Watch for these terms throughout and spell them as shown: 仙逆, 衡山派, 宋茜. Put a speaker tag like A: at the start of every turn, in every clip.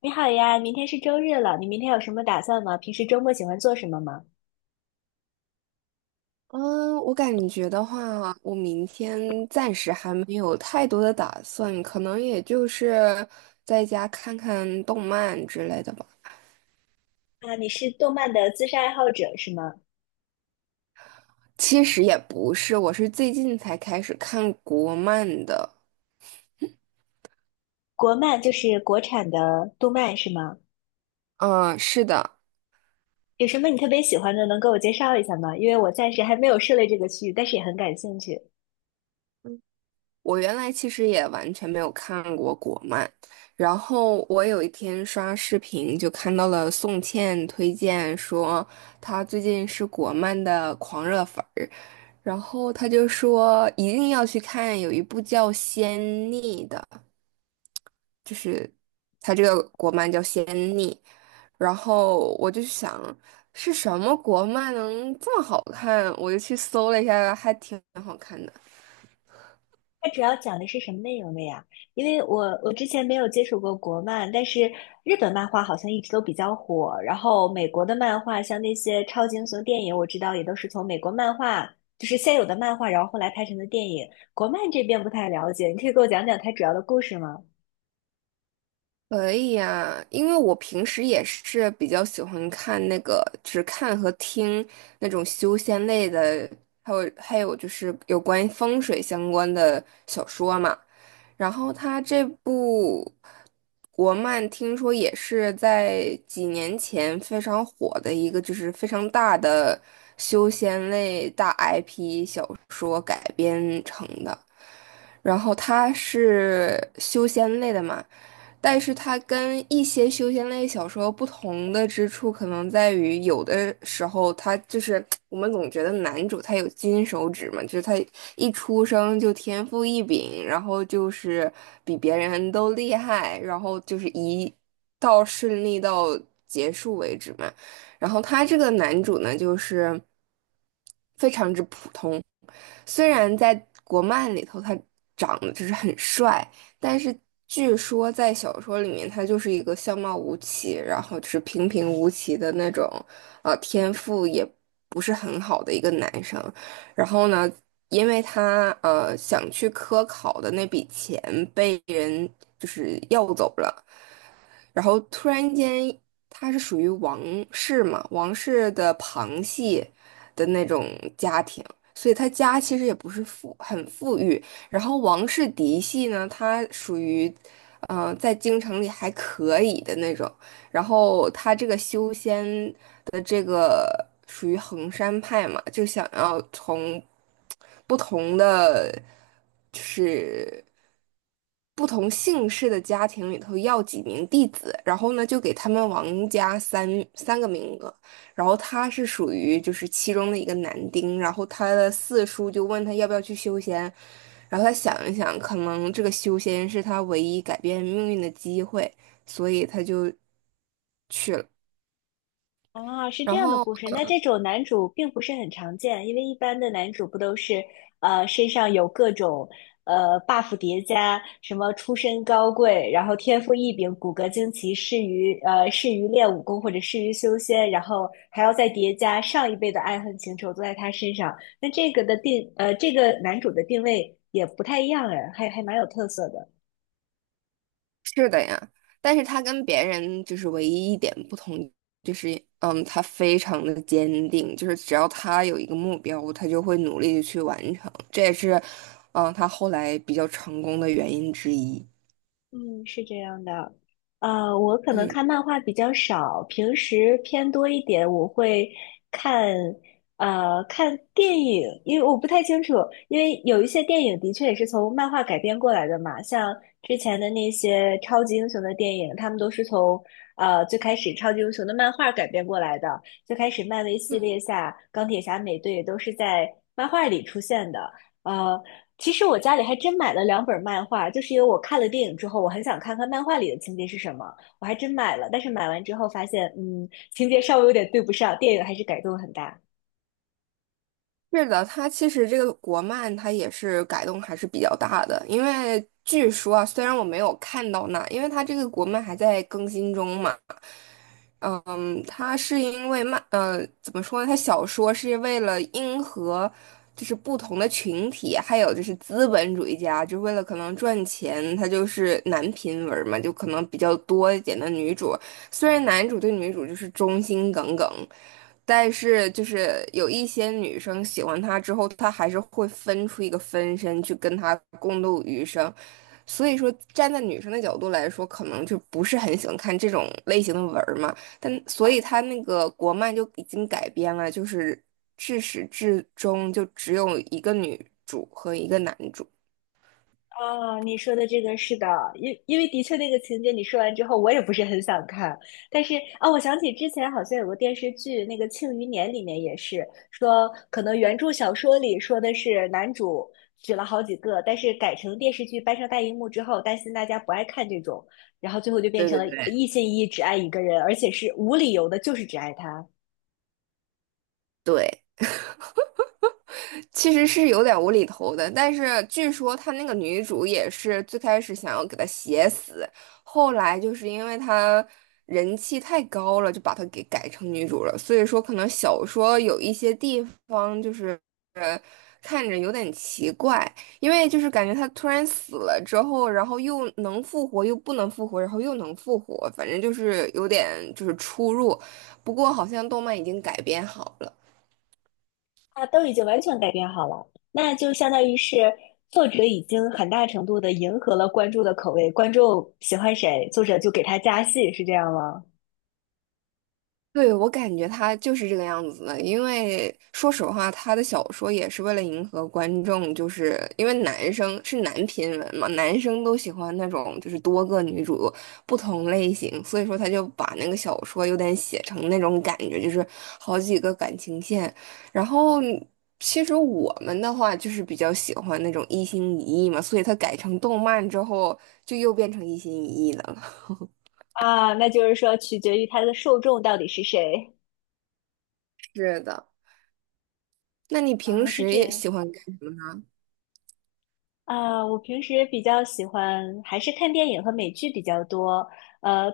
A: 你好呀，明天是周日了，你明天有什么打算吗？平时周末喜欢做什么吗？
B: 嗯，我感觉的话，我明天暂时还没有太多的打算，可能也就是在家看看动漫之类的吧。
A: 啊，你是动漫的资深爱好者是吗？
B: 其实也不是，我是最近才开始看国漫的。
A: 国漫就是国产的动漫是吗？
B: 嗯，是的，
A: 有什么你特别喜欢的，能给我介绍一下吗？因为我暂时还没有涉猎这个区域，但是也很感兴趣。
B: 我原来其实也完全没有看过国漫，然后我有一天刷视频就看到了宋茜推荐说她最近是国漫的狂热粉儿。然后他就说一定要去看，有一部叫《仙逆》的，就是他这个国漫叫《仙逆》。然后我就想是什么国漫能这么好看，我就去搜了一下，还挺好看的。
A: 它主要讲的是什么内容的呀？因为我之前没有接触过国漫，但是日本漫画好像一直都比较火。然后美国的漫画，像那些超级英雄电影，我知道也都是从美国漫画，就是现有的漫画，然后后来拍成的电影。国漫这边不太了解，你可以给我讲讲它主要的故事吗？
B: 可以呀，因为我平时也是比较喜欢看那个，只看和听那种修仙类的，还有就是有关于风水相关的小说嘛。然后他这部国漫听说也是在几年前非常火的一个，就是非常大的修仙类大 IP 小说改编成的。然后它是修仙类的嘛，但是它跟一些修仙类小说不同的之处，可能在于有的时候它就是我们总觉得男主他有金手指嘛，就是他一出生就天赋异禀，然后就是比别人都厉害，然后就是一到顺利到结束为止嘛。然后他这个男主呢，就是非常之普通，虽然在国漫里头他长得就是很帅，但是据说在小说里面他就是一个相貌无奇，然后就是平平无奇的那种，天赋也不是很好的一个男生。然后呢，因为他想去科考的那笔钱被人就是要走了。然后突然间他是属于王室嘛，王室的旁系的那种家庭，所以他家其实也不是富，很富裕。然后王室嫡系呢，他属于，嗯、在京城里还可以的那种。然后他这个修仙的这个属于衡山派嘛，就想要从不同的就是不同姓氏的家庭里头要几名弟子，然后呢就给他们王家三个名额，然后他是属于就是其中的一个男丁，然后他的四叔就问他要不要去修仙，然后他想一想，可能这个修仙是他唯一改变命运的机会。所以他就去了。
A: 啊，是这
B: 然
A: 样的
B: 后
A: 故事。那这种男主并不是很常见，因为一般的男主不都是身上有各种buff 叠加，什么出身高贵，然后天赋异禀，骨骼惊奇，适于练武功或者适于修仙，然后还要再叠加上一辈的爱恨情仇都在他身上。那这个的定呃这个男主的定位也不太一样哎，还蛮有特色的。
B: 是的呀，但是他跟别人就是唯一一点不同，就是嗯，他非常的坚定，就是只要他有一个目标，他就会努力的去完成。这也是嗯，他后来比较成功的原因之一。
A: 嗯，是这样的，我可能
B: 嗯，
A: 看漫画比较少，平时偏多一点。我会看，看电影，因为我不太清楚，因为有一些电影的确也是从漫画改编过来的嘛，像之前的那些超级英雄的电影，他们都是从最开始超级英雄的漫画改编过来的。最开始漫威系列下，钢铁侠、美队都是在漫画里出现的。呃。其实我家里还真买了两本漫画，就是因为我看了电影之后，我很想看看漫画里的情节是什么，我还真买了。但是买完之后发现，嗯，情节稍微有点对不上，电影还是改动很大。
B: 是的，他其实这个国漫他也是改动还是比较大的，因为据说啊，虽然我没有看到那，因为他这个国漫还在更新中嘛。嗯，他是因为漫，怎么说呢？他小说是为了迎合，就是不同的群体，还有就是资本主义家，就为了可能赚钱，他就是男频文嘛，就可能比较多一点的女主。虽然男主对女主就是忠心耿耿，但是就是有一些女生喜欢他之后，他还是会分出一个分身去跟他共度余生。所以说，站在女生的角度来说，可能就不是很喜欢看这种类型的文儿嘛。但所以他那个国漫就已经改编了，就是至始至终就只有一个女主和一个男主。
A: 哦，你说的这个是的，因为的确那个情节你说完之后，我也不是很想看。但是啊、我想起之前好像有个电视剧，那个《庆余年》里面也是说，可能原著小说里说的是男主娶了好几个，但是改成电视剧搬上大荧幕之后，担心大家不爱看这种，然后最后就变
B: 对
A: 成
B: 对
A: 了
B: 对。
A: 一心一意只爱一个人，而且是无理由的，就是只爱他。
B: 对，其实是有点无厘头的，但是据说他那个女主也是最开始想要给他写死，后来就是因为他人气太高了，就把他给改成女主了。所以说，可能小说有一些地方就是呃看着有点奇怪，因为就是感觉他突然死了之后，然后又能复活，又不能复活，然后又能复活，反正就是有点就是出入。不过好像动漫已经改编好了。
A: 啊，都已经完全改变好了，那就相当于是作者已经很大程度的迎合了观众的口味，观众喜欢谁，作者就给他加戏，是这样吗？
B: 对，我感觉他就是这个样子的，因为说实话，他的小说也是为了迎合观众，就是因为男生是男频文嘛，男生都喜欢那种就是多个女主不同类型，所以说他就把那个小说有点写成那种感觉，就是好几个感情线。然后其实我们的话就是比较喜欢那种一心一意嘛，所以他改成动漫之后就又变成一心一意的了。
A: 啊，那就是说取决于他的受众到底是谁
B: 是的，那你平
A: 啊，是
B: 时
A: 这
B: 也
A: 样
B: 喜欢？
A: 啊，我平时比较喜欢还是看电影和美剧比较多。呃，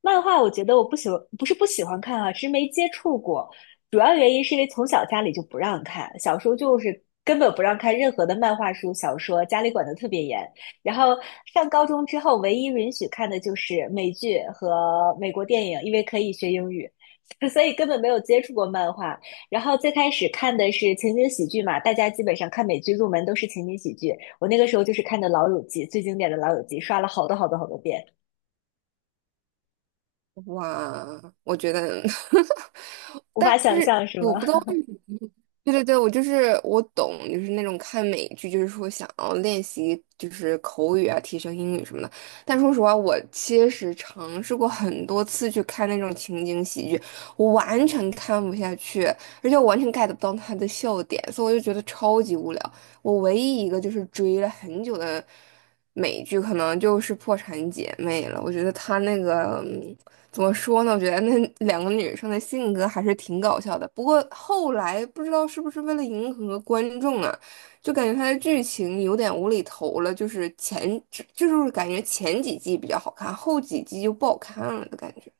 A: 漫画我觉得我不喜欢，不是不喜欢看啊，是没接触过。主要原因是因为从小家里就不让看，小时候就是根本不让看任何的漫画书、小说，家里管的特别严。然后上高中之后，唯一允许看的就是美剧和美国电影，因为可以学英语，所以根本没有接触过漫画。然后最开始看的是情景喜剧嘛，大家基本上看美剧入门都是情景喜剧。我那个时候就是看的《老友记》，最经典的《老友记》，刷了好多好多好多遍，
B: 哇，我觉得，
A: 无
B: 但
A: 法想
B: 是
A: 象是吗？
B: 我不知道为对对对，我就是我懂，就是那种看美剧，就是说想要练习就是口语啊，提升英语什么的。但说实话，我其实尝试过很多次去看那种情景喜剧，我完全看不下去，而且我完全 get 不到他的笑点，所以我就觉得超级无聊。我唯一一个就是追了很久的美剧，可能就是《破产姐妹》了。我觉得他那个。怎么说呢？我觉得那两个女生的性格还是挺搞笑的。不过后来不知道是不是为了迎合观众啊，就感觉它的剧情有点无厘头了。就是前就就是感觉前几季比较好看，后几季就不好看了的感觉。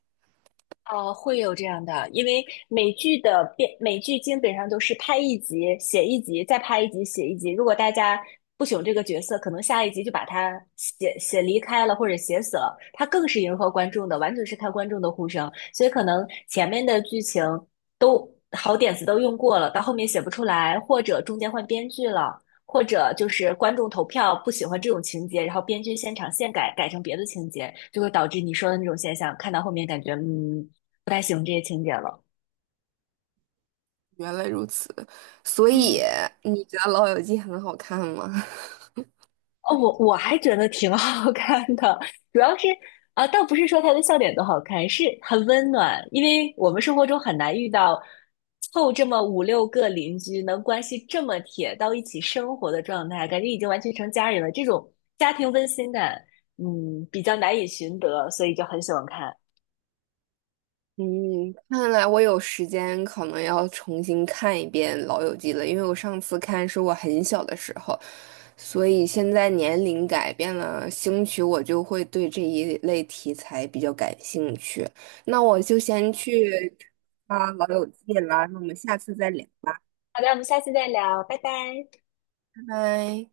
A: 哦，会有这样的，因为美剧的编，美剧基本上都是拍一集写一集，再拍一集写一集。如果大家不喜欢这个角色，可能下一集就把他写离开了或者写死了。他更是迎合观众的，完全是看观众的呼声。所以可能前面的剧情都好点子都用过了，到后面写不出来，或者中间换编剧了，或者就是观众投票不喜欢这种情节，然后编剧现场现改，改成别的情节。就会导致你说的那种现象，看到后面感觉，嗯，不太喜欢这些情节了。
B: 原来如此，所以
A: 嗯
B: 你觉得《老友记》很好看吗？
A: 哦，我还觉得挺 好看的，主要是啊，倒不是说他的笑点多好看，是很温暖，因为我们生活中很难遇到凑这么五六个邻居能关系这么铁到一起生活的状态，感觉已经完全成家人了，这种家庭温馨感，嗯，比较难以寻得，所以就很喜欢看。
B: 嗯，看来我有时间可能要重新看一遍《老友记》了，因为我上次看是我很小的时候，所以现在年龄改变了，兴许我就会对这一类题材比较感兴趣。那我就先去啊《老友记》了，那我们下次再聊吧，
A: 好的，我们下次再聊，拜拜。
B: 拜拜。